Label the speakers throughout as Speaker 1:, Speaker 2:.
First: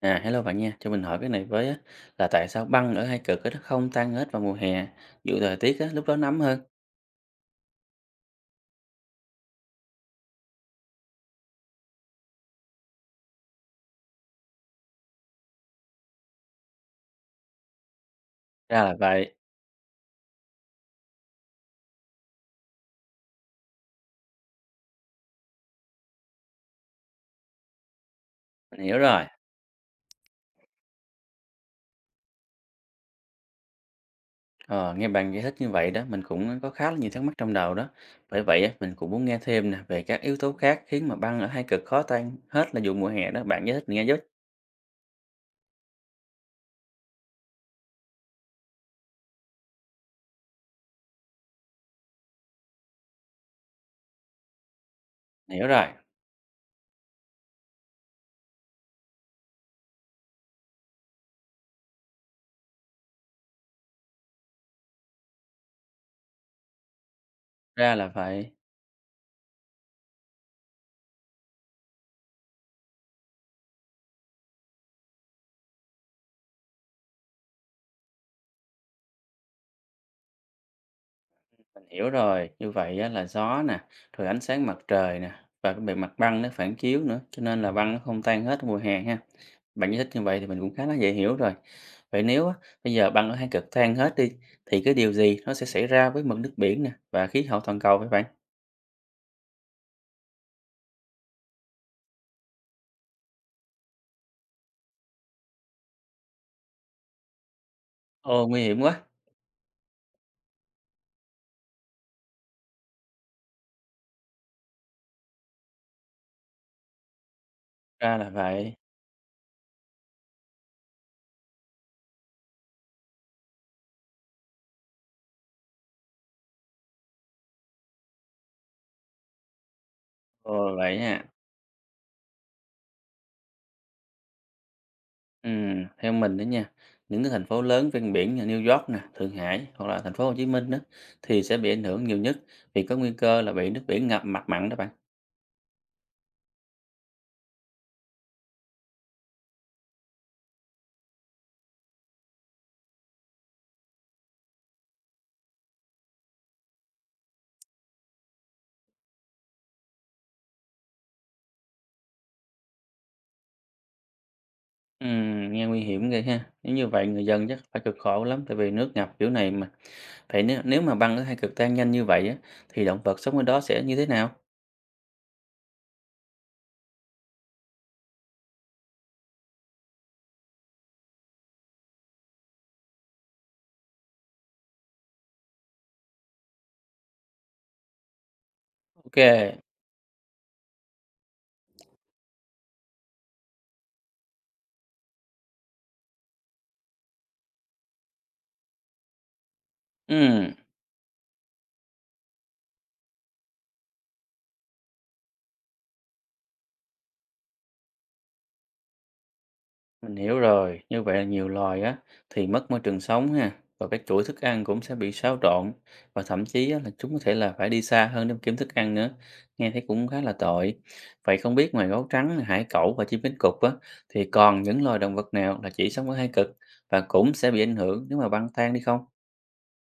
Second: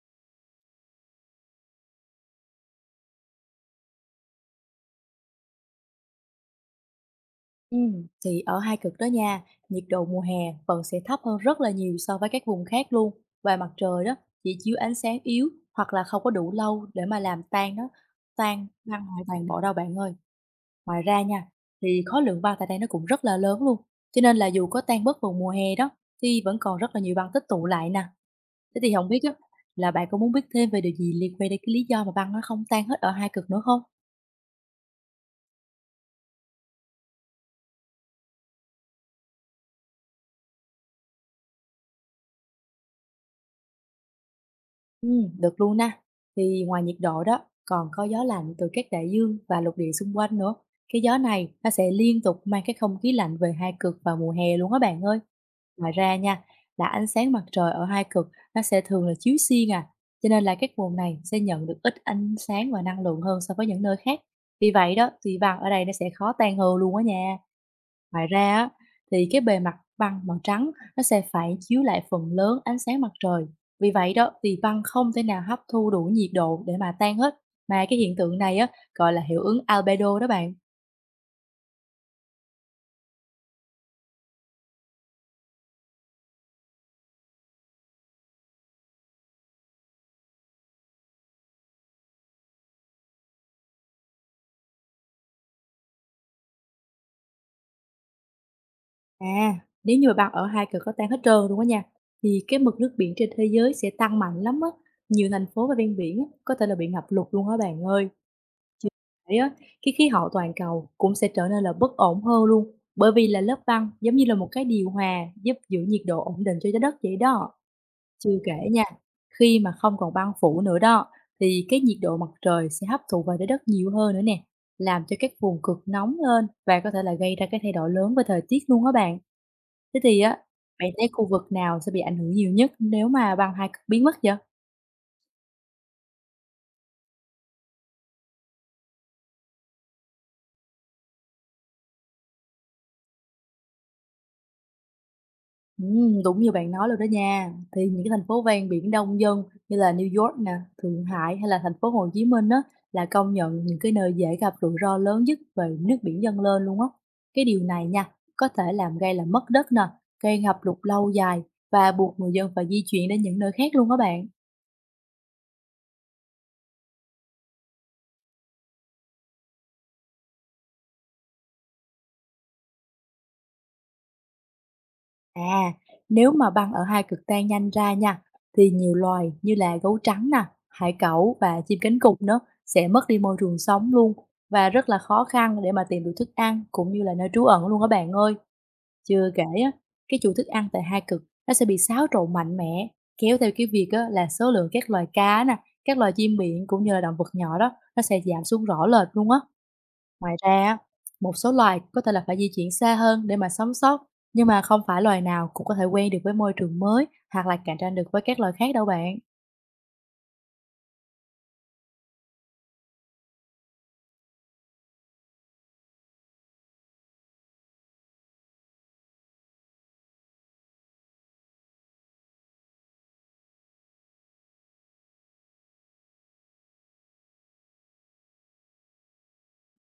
Speaker 1: À, hello bạn nha, cho mình hỏi cái này với á, là tại sao băng ở hai cực á, nó không tan hết vào mùa hè, dù thời tiết á, lúc đó nóng hơn?
Speaker 2: Thì ở hai cực đó nha, nhiệt độ mùa hè vẫn sẽ thấp hơn rất là nhiều so với các vùng khác luôn. Và mặt trời đó chỉ chiếu ánh sáng yếu hoặc là không có đủ lâu để mà làm tan nó, tan
Speaker 1: Ra là
Speaker 2: băng hoàn
Speaker 1: vậy,
Speaker 2: toàn bộ đâu bạn ơi. Ngoài ra nha, thì khối lượng băng tại đây nó cũng rất là lớn luôn. Cho nên là dù có tan bớt vào mùa hè đó thì vẫn còn rất là nhiều băng tích tụ lại nè. Thế
Speaker 1: mình
Speaker 2: thì
Speaker 1: hiểu
Speaker 2: không biết
Speaker 1: rồi.
Speaker 2: á, là bạn có muốn biết thêm về điều gì liên quan đến cái lý do mà băng nó không tan hết ở hai cực nữa không?
Speaker 1: Ờ, nghe bạn giải thích như vậy đó, mình cũng có khá là nhiều thắc mắc trong đầu đó. Bởi vậy á, mình cũng muốn nghe thêm nè về các yếu tố khác khiến mà băng ở hai cực khó tan hết là dù mùa hè đó, bạn giải thích mình nghe giúp.
Speaker 2: Được luôn nè. Thì ngoài nhiệt độ đó, còn có gió lạnh từ các đại dương và lục địa xung quanh nữa. Cái gió này nó sẽ liên tục mang cái không khí lạnh về hai cực vào mùa hè luôn á bạn ơi.
Speaker 1: Hiểu rồi,
Speaker 2: Ngoài ra nha, là ánh sáng mặt trời ở hai cực nó sẽ thường là chiếu xuyên à. Cho nên là các vùng này sẽ nhận được ít ánh sáng và năng lượng hơn so với những nơi khác. Vì vậy đó, thì băng ở đây nó sẽ khó tan hơn luôn á nha.
Speaker 1: ra là
Speaker 2: Ngoài
Speaker 1: vậy.
Speaker 2: ra á, thì cái bề mặt băng màu trắng nó sẽ phải chiếu lại phần lớn ánh sáng mặt trời. Vì vậy đó thì băng không thể nào hấp thu đủ nhiệt độ để mà tan hết. Mà cái hiện tượng này á gọi là hiệu ứng albedo đó bạn.
Speaker 1: Mình hiểu rồi, như vậy á, là gió nè, rồi ánh sáng mặt trời nè và cái bề mặt băng nó phản chiếu nữa, cho nên là băng nó không tan hết mùa hè ha. Bạn giải thích như vậy thì mình cũng khá là dễ hiểu rồi. Vậy nếu á, bây giờ băng ở hai cực tan hết đi thì cái điều gì nó sẽ xảy ra với mực nước biển nè và khí hậu toàn cầu vậy bạn?
Speaker 2: À, nếu như mà băng ở hai cực có tan hết trơn đúng không nha thì cái mực nước biển trên thế giới sẽ tăng mạnh lắm á. Nhiều thành phố và ven biển á, có thể là bị ngập lụt luôn á bạn ơi.
Speaker 1: Ồ, nguy hiểm
Speaker 2: Chưa
Speaker 1: quá.
Speaker 2: kể á, cái khí hậu toàn cầu cũng sẽ trở nên là bất ổn hơn luôn, bởi vì là lớp băng giống như là một cái điều hòa giúp giữ nhiệt độ ổn định cho trái đất vậy đó.
Speaker 1: Ra là
Speaker 2: Chưa kể
Speaker 1: vậy.
Speaker 2: nha, khi mà không còn băng phủ nữa đó, thì cái nhiệt độ mặt trời sẽ hấp thụ vào trái đất nhiều hơn nữa nè, làm cho các vùng cực nóng lên và có thể là gây ra cái thay đổi lớn về thời tiết luôn á bạn. Thế thì á,
Speaker 1: Ồ
Speaker 2: bạn
Speaker 1: vậy
Speaker 2: thấy
Speaker 1: nha.
Speaker 2: khu vực nào sẽ bị ảnh hưởng nhiều nhất nếu mà băng hai cực biến mất vậy?
Speaker 1: Theo mình đó nha, những cái thành phố lớn ven biển như New York nè, Thượng Hải hoặc là thành phố Hồ Chí Minh đó thì sẽ bị ảnh hưởng nhiều nhất vì có nguy cơ là bị nước biển ngập mặt mặn đó bạn.
Speaker 2: Đúng như bạn nói luôn đó nha. Thì những cái thành phố ven biển đông dân như là New York nè, Thượng Hải hay là thành phố Hồ Chí Minh á là công nhận những cái nơi dễ gặp rủi ro lớn nhất về nước biển dâng lên luôn á. Cái điều này nha, có thể làm gây là mất đất nè, gây ngập lụt lâu dài và buộc người dân phải di chuyển đến những nơi khác luôn đó bạn.
Speaker 1: Nghe nguy hiểm ghê ha. Nếu như vậy người dân chắc phải cực khổ lắm tại vì nước ngập kiểu này mà. Vậy nếu nếu mà băng ở hai cực tan nhanh như vậy á thì động vật sống ở đó sẽ như thế nào?
Speaker 2: À, nếu mà băng ở hai cực tan nhanh ra nha, thì nhiều loài như là gấu trắng nè, hải cẩu và chim cánh cụt nữa sẽ mất đi môi trường sống luôn và rất là khó khăn để mà tìm được thức ăn cũng như là nơi trú ẩn luôn các bạn ơi.
Speaker 1: Ok.
Speaker 2: Chưa kể á, cái chuỗi thức ăn tại hai cực nó sẽ bị xáo trộn mạnh mẽ, kéo theo cái việc á, là số lượng các loài cá nè, các loài chim biển cũng như là động vật nhỏ đó nó sẽ giảm xuống rõ rệt luôn á. Ngoài
Speaker 1: Ừm.
Speaker 2: ra á, một số loài có thể là phải di chuyển xa hơn để mà sống sót, nhưng mà không phải loài nào cũng có thể quen được với môi trường mới hoặc là cạnh tranh được với các loài khác đâu bạn.
Speaker 1: Mình hiểu rồi, như vậy là nhiều loài á thì mất môi trường sống ha và các chuỗi thức ăn cũng sẽ bị xáo trộn và thậm chí á, là chúng có thể là phải đi xa hơn để mà kiếm thức ăn nữa. Nghe thấy cũng khá là tội. Vậy không biết ngoài gấu trắng, hải cẩu và chim cánh cụt á thì còn những loài động vật nào là chỉ sống ở hai cực và cũng sẽ bị ảnh hưởng nếu mà băng tan đi không?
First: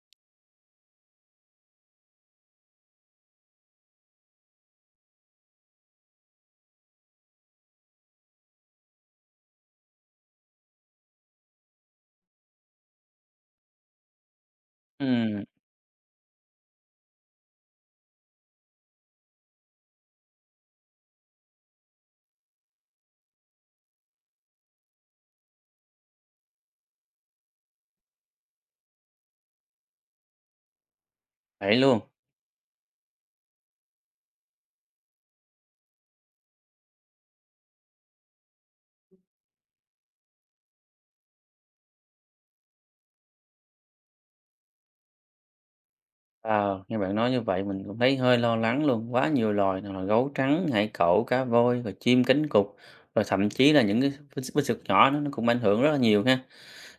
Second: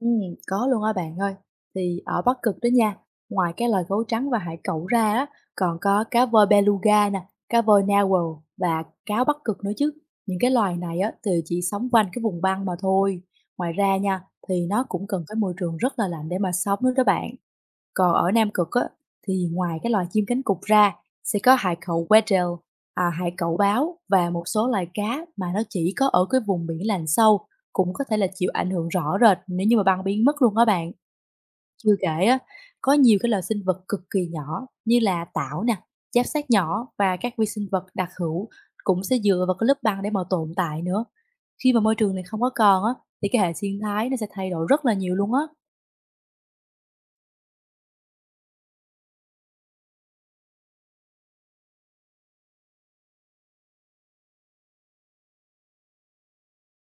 Speaker 2: Ừ, có luôn á bạn ơi. Thì ở Bắc Cực đó nha, ngoài cái loài gấu trắng và hải cẩu ra á, còn có cá voi beluga nè, cá voi narwhal và cáo Bắc Cực nữa chứ. Những cái loài này á thì chỉ sống quanh cái vùng băng mà thôi. Ngoài ra nha, thì nó cũng cần cái
Speaker 1: Ừ,
Speaker 2: môi trường rất là lạnh để mà sống nữa đó bạn. Còn ở Nam Cực á, thì ngoài cái loài chim cánh cụt ra, sẽ có hải cẩu Weddell, à, hải cẩu báo và một số loài cá mà nó chỉ có ở cái vùng biển lành sâu, cũng có thể là chịu ảnh hưởng rõ rệt nếu như mà băng biến mất luôn đó bạn.
Speaker 1: vậy
Speaker 2: Chưa
Speaker 1: luôn.
Speaker 2: kể á, có nhiều cái loài sinh vật cực kỳ nhỏ như là tảo nè, giáp xác nhỏ và các vi sinh vật đặc hữu cũng sẽ dựa vào cái lớp băng để mà tồn tại nữa. Khi mà môi trường này không có còn á, thì cái hệ sinh thái nó sẽ thay đổi rất là nhiều luôn á.
Speaker 1: Ờ, nghe bạn nói như vậy mình cũng thấy hơi lo lắng luôn. Quá nhiều loài nào là gấu trắng, hải cẩu, cá voi, rồi chim cánh cụt, rồi thậm chí là những cái bích bích sực nhỏ nó cũng ảnh hưởng rất là nhiều ha.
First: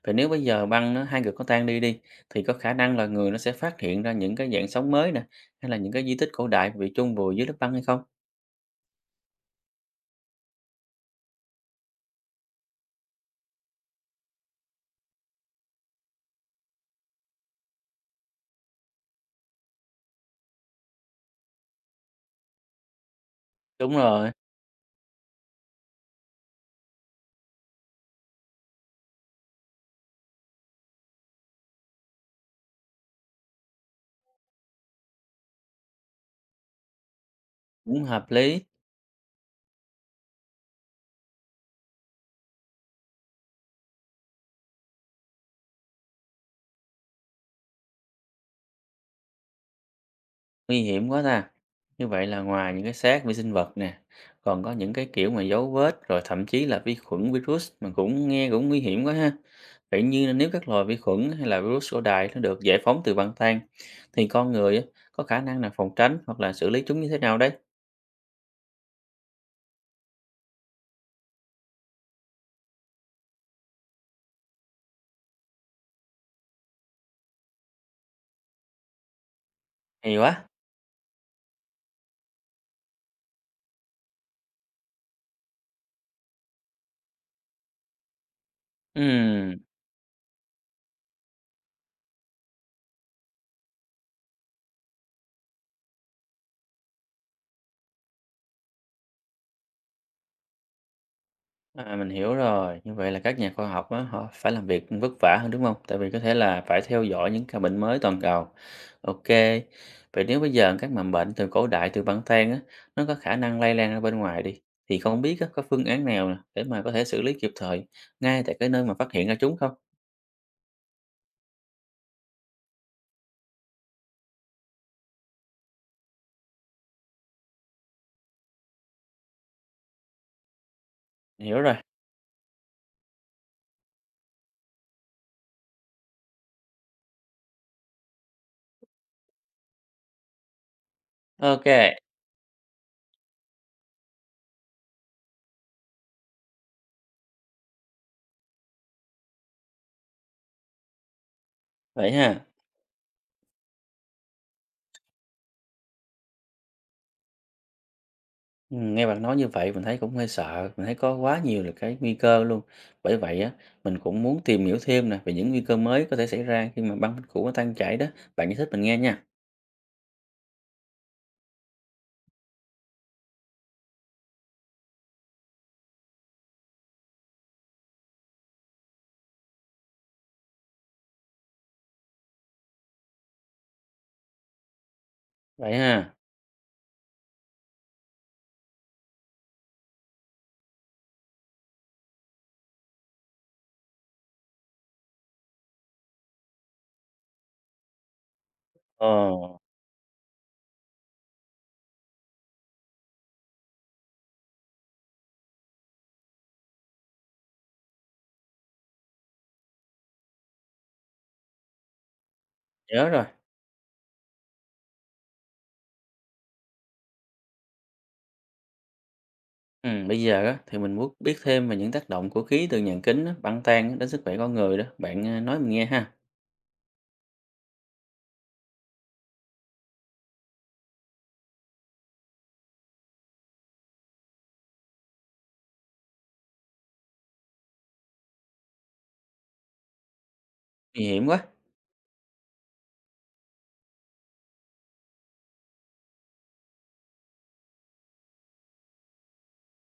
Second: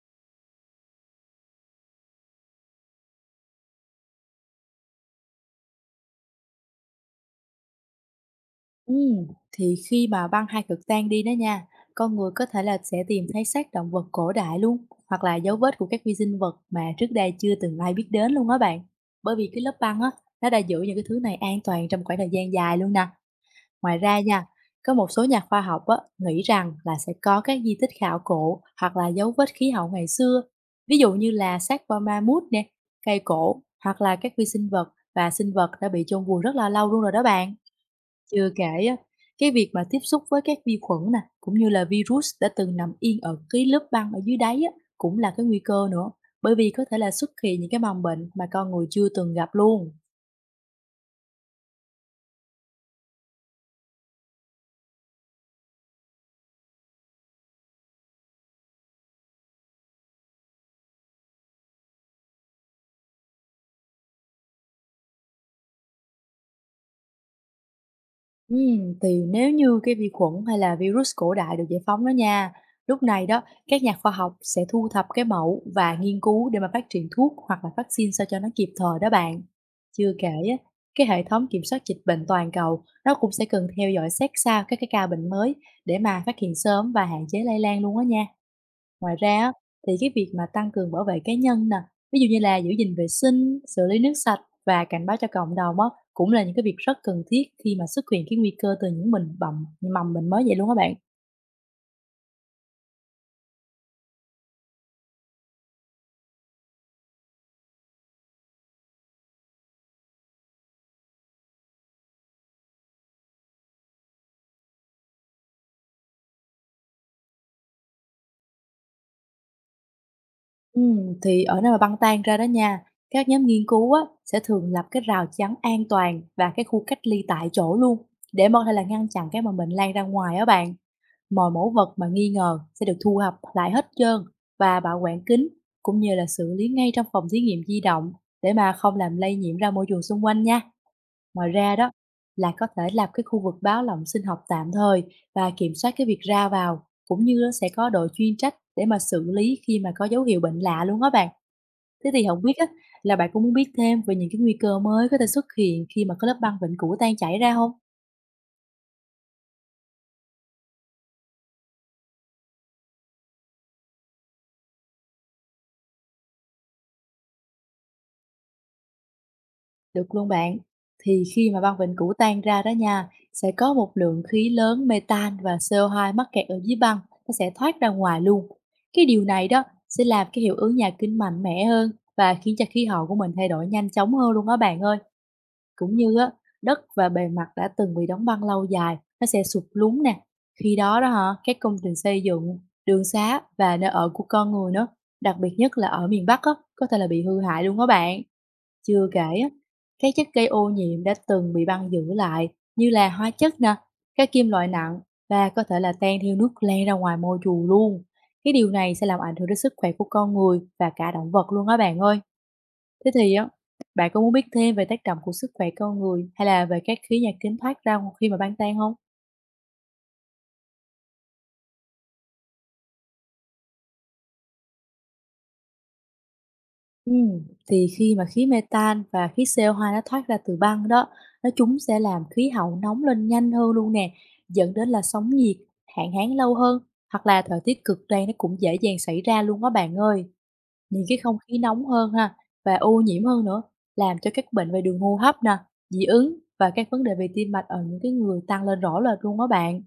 Speaker 1: Vậy nếu bây giờ băng nó hai cực có tan đi đi thì có khả năng là người nó sẽ phát hiện ra những cái dạng sống mới nè hay là những cái di tích cổ đại bị chôn vùi dưới lớp băng hay không?
Speaker 2: Ừ, thì khi mà băng hai cực tan đi đó nha, con người có thể là sẽ tìm thấy xác động vật cổ đại luôn, hoặc là dấu vết của các vi sinh vật mà trước đây chưa từng ai biết đến luôn á bạn. Bởi vì cái lớp băng á, nó đã giữ những cái thứ này an toàn trong khoảng thời gian dài luôn nè.
Speaker 1: Đúng
Speaker 2: Ngoài ra
Speaker 1: rồi,
Speaker 2: nha, có một số nhà khoa học á, nghĩ rằng là sẽ có các di tích khảo cổ hoặc là dấu vết khí hậu ngày xưa, ví dụ như là xác qua ma mút nè, cây cổ hoặc là các vi sinh vật và sinh vật đã bị chôn vùi rất là lâu luôn rồi đó bạn.
Speaker 1: cũng hợp
Speaker 2: Chưa
Speaker 1: lý,
Speaker 2: kể á, cái việc mà tiếp xúc với các vi khuẩn nè, cũng như là virus đã từng nằm yên ở cái lớp băng ở dưới đáy á, cũng là cái nguy cơ nữa, bởi vì có thể là xuất hiện những cái mầm bệnh mà con người chưa từng gặp luôn.
Speaker 1: nguy hiểm quá ta. Như vậy là ngoài những cái xác vi sinh vật nè, còn có những cái kiểu mà dấu vết rồi thậm chí là vi khuẩn virus mà cũng nghe cũng nguy hiểm quá ha. Vậy như nếu các loài vi khuẩn hay là virus cổ đại nó được giải phóng từ băng than thì con người á, có khả năng là phòng tránh hoặc là xử lý chúng như thế nào đấy?
Speaker 2: Thì nếu như cái vi khuẩn hay là virus cổ đại được giải phóng đó nha, lúc này đó các nhà khoa học sẽ thu thập cái mẫu và nghiên cứu để mà phát triển thuốc hoặc là vaccine sao cho nó kịp thời đó bạn. Chưa
Speaker 1: Hay
Speaker 2: kể
Speaker 1: quá.
Speaker 2: á, cái hệ thống kiểm soát dịch bệnh toàn cầu nó cũng sẽ cần theo dõi sát sao các cái ca bệnh mới để mà phát hiện sớm và hạn chế lây lan luôn á nha. Ngoài ra á,
Speaker 1: Ừm,
Speaker 2: thì cái việc mà tăng cường bảo vệ cá nhân nè, ví dụ như là giữ gìn vệ sinh, xử lý nước sạch và cảnh báo cho cộng đồng á, cũng là những cái việc rất cần thiết khi mà xuất hiện cái nguy cơ từ những mình bầm mầm bệnh mới vậy luôn các bạn.
Speaker 1: à, mình hiểu rồi. Như vậy là các nhà khoa học á, họ phải làm việc vất vả hơn đúng không? Tại vì có thể là phải theo dõi những ca bệnh mới toàn cầu. Ok. Vậy nếu bây giờ các mầm bệnh từ cổ đại từ băng tan á, nó có khả năng lây lan ra bên ngoài đi thì không biết á, có phương án nào nè để mà có thể xử lý kịp thời ngay tại cái nơi mà phát hiện ra chúng không?
Speaker 2: Thì ở nơi mà băng tan ra đó nha, các nhóm nghiên cứu á, sẽ thường lập cái rào chắn an toàn và cái khu cách ly tại chỗ luôn để mong hay là ngăn chặn cái mà bệnh lan ra ngoài á bạn. Mọi
Speaker 1: Hiểu
Speaker 2: mẫu
Speaker 1: rồi.
Speaker 2: vật mà nghi ngờ sẽ được thu thập lại hết trơn và bảo quản kín cũng như là xử lý ngay trong phòng thí nghiệm di động để mà không làm lây nhiễm ra môi trường xung quanh nha. Ngoài
Speaker 1: Ok.
Speaker 2: ra đó là có thể lập cái khu vực báo lỏng sinh học tạm thời và kiểm soát cái việc ra vào cũng như sẽ có đội chuyên trách để mà xử lý khi mà có dấu hiệu bệnh lạ luôn đó bạn. Thế
Speaker 1: Vậy
Speaker 2: thì không
Speaker 1: ha.
Speaker 2: biết á, là bạn cũng muốn biết thêm về những cái nguy cơ mới có thể xuất hiện khi mà cái lớp băng vịnh cũ tan chảy ra không?
Speaker 1: Nghe bạn nói như vậy mình thấy cũng hơi sợ, mình thấy có quá nhiều là cái nguy cơ luôn. Bởi vậy á, mình cũng muốn tìm hiểu thêm nè về những nguy cơ mới có thể xảy ra khi mà băng phách cũ nó tan chảy đó. Bạn giải thích mình nghe nha.
Speaker 2: Được luôn bạn. Thì khi mà băng vịnh cũ tan ra đó nha, sẽ có một lượng khí lớn metan và CO2 mắc kẹt ở dưới băng, nó sẽ thoát ra ngoài luôn. Cái điều này đó sẽ làm cái hiệu ứng nhà kính mạnh mẽ hơn và khiến cho khí hậu của mình thay đổi nhanh chóng hơn luôn đó bạn ơi.
Speaker 1: Vậy
Speaker 2: Cũng
Speaker 1: ha.
Speaker 2: như á, đất và bề mặt đã từng bị đóng băng lâu dài, nó sẽ sụp lún nè. Khi đó đó hả, các công trình xây dựng, đường xá và nơi ở của con người nữa, đặc biệt nhất là ở miền Bắc á, có thể là bị hư hại luôn đó bạn. Chưa kể á,
Speaker 1: Ồ,
Speaker 2: các chất gây ô nhiễm đã từng bị băng giữ lại như là hóa chất nè, các kim loại nặng và có thể là tan theo nước len ra ngoài môi trường luôn. Cái điều này sẽ làm ảnh hưởng đến sức khỏe của con người và cả động vật luôn đó bạn ơi.
Speaker 1: nhớ
Speaker 2: Thế
Speaker 1: rồi.
Speaker 2: thì á, bạn có muốn biết thêm về tác động của sức khỏe con người hay là về các khí nhà kính thoát ra khi mà ban tan không?
Speaker 1: Bây giờ á, thì mình muốn biết thêm về những tác động của khí từ nhà kính á, băng tan á đến sức khỏe con người đó. Bạn à, nói mình nghe ha.
Speaker 2: Ừm, thì khi mà khí metan và khí CO2 nó thoát ra từ băng đó, chúng sẽ làm khí hậu nóng lên nhanh hơn luôn nè, dẫn đến là sóng nhiệt, hạn hán lâu hơn, hoặc là thời tiết cực đoan nó cũng dễ dàng xảy ra luôn đó bạn ơi. Những
Speaker 1: Nguy
Speaker 2: cái
Speaker 1: hiểm
Speaker 2: không
Speaker 1: quá.
Speaker 2: khí nóng hơn ha và ô nhiễm hơn nữa làm cho các bệnh về đường hô hấp nè, dị ứng và các vấn đề về tim mạch ở những cái người tăng lên rõ rệt luôn đó bạn.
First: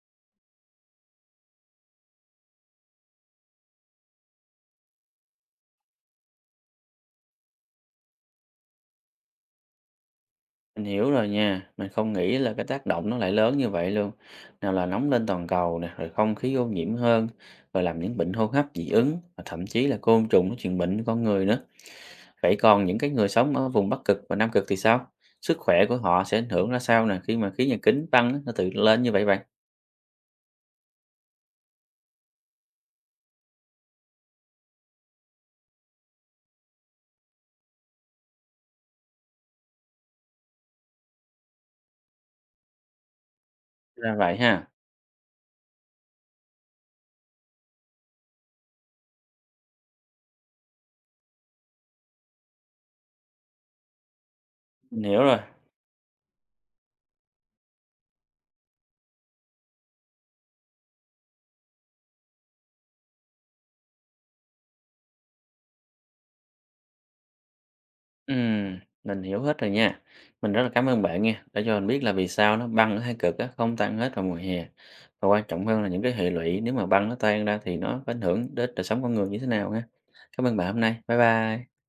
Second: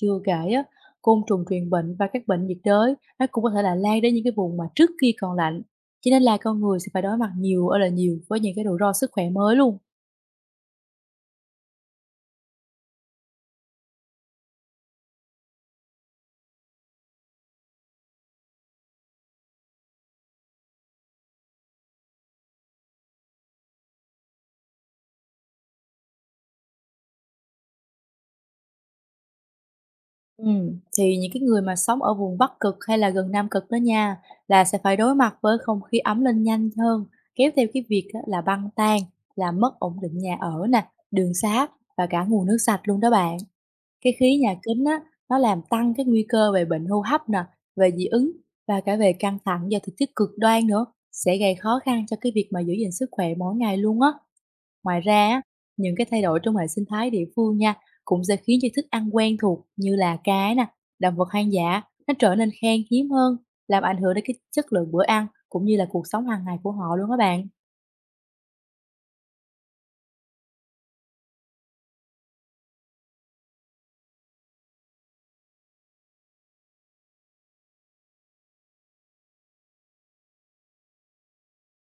Speaker 2: Chưa kể á, côn trùng truyền bệnh và các bệnh nhiệt đới nó cũng có thể là lan đến những cái vùng mà trước kia còn lạnh cho nên là con người sẽ phải đối mặt nhiều ơi là nhiều với những cái rủi ro sức khỏe mới luôn.
Speaker 1: Mình hiểu rồi nha, mình không nghĩ là cái tác động nó lại lớn như vậy luôn. Nào là nóng lên toàn cầu nè, rồi không khí ô nhiễm hơn, rồi làm những bệnh hô hấp dị ứng, và thậm chí là côn trùng nó truyền bệnh cho con người nữa. Vậy còn những cái người sống ở vùng Bắc Cực và Nam Cực thì sao? Sức khỏe của họ sẽ ảnh hưởng ra sao nè khi mà khí nhà kính tăng á, nó tự lên như vậy bạn?
Speaker 2: Thì những cái người mà sống ở vùng Bắc Cực hay là gần Nam Cực đó nha, là sẽ phải đối mặt với không khí ấm lên nhanh hơn, kéo theo cái việc á là băng tan, là mất ổn định nhà ở nè, đường xá và cả nguồn nước sạch luôn đó bạn. Cái
Speaker 1: Ra vậy
Speaker 2: khí nhà
Speaker 1: ha,
Speaker 2: kính á, nó làm tăng cái nguy cơ về bệnh hô hấp nè, về dị ứng và cả về căng thẳng do thời tiết cực đoan nữa, sẽ gây khó khăn cho cái việc mà giữ gìn sức khỏe mỗi ngày luôn á. Ngoài
Speaker 1: mình hiểu
Speaker 2: ra,
Speaker 1: rồi.
Speaker 2: á, những cái thay đổi trong hệ sinh thái địa phương nha, cũng sẽ khiến cho thức ăn quen thuộc như là cá nè, động vật hoang dã, nó trở nên khan hiếm hơn, làm ảnh hưởng đến cái chất lượng bữa ăn cũng như là cuộc sống hàng ngày của họ luôn các bạn.
Speaker 1: Ừm, mình hiểu hết rồi nha. Mình rất là cảm ơn bạn nha, đã cho mình biết là vì sao nó băng ở thái cực á, không tan hết vào mùa hè. Và quan trọng hơn là những cái hệ lụy nếu mà băng nó tan ra thì nó có ảnh hưởng đến đời sống con người như thế nào ha. Cảm ơn bạn hôm nay. Bye bye.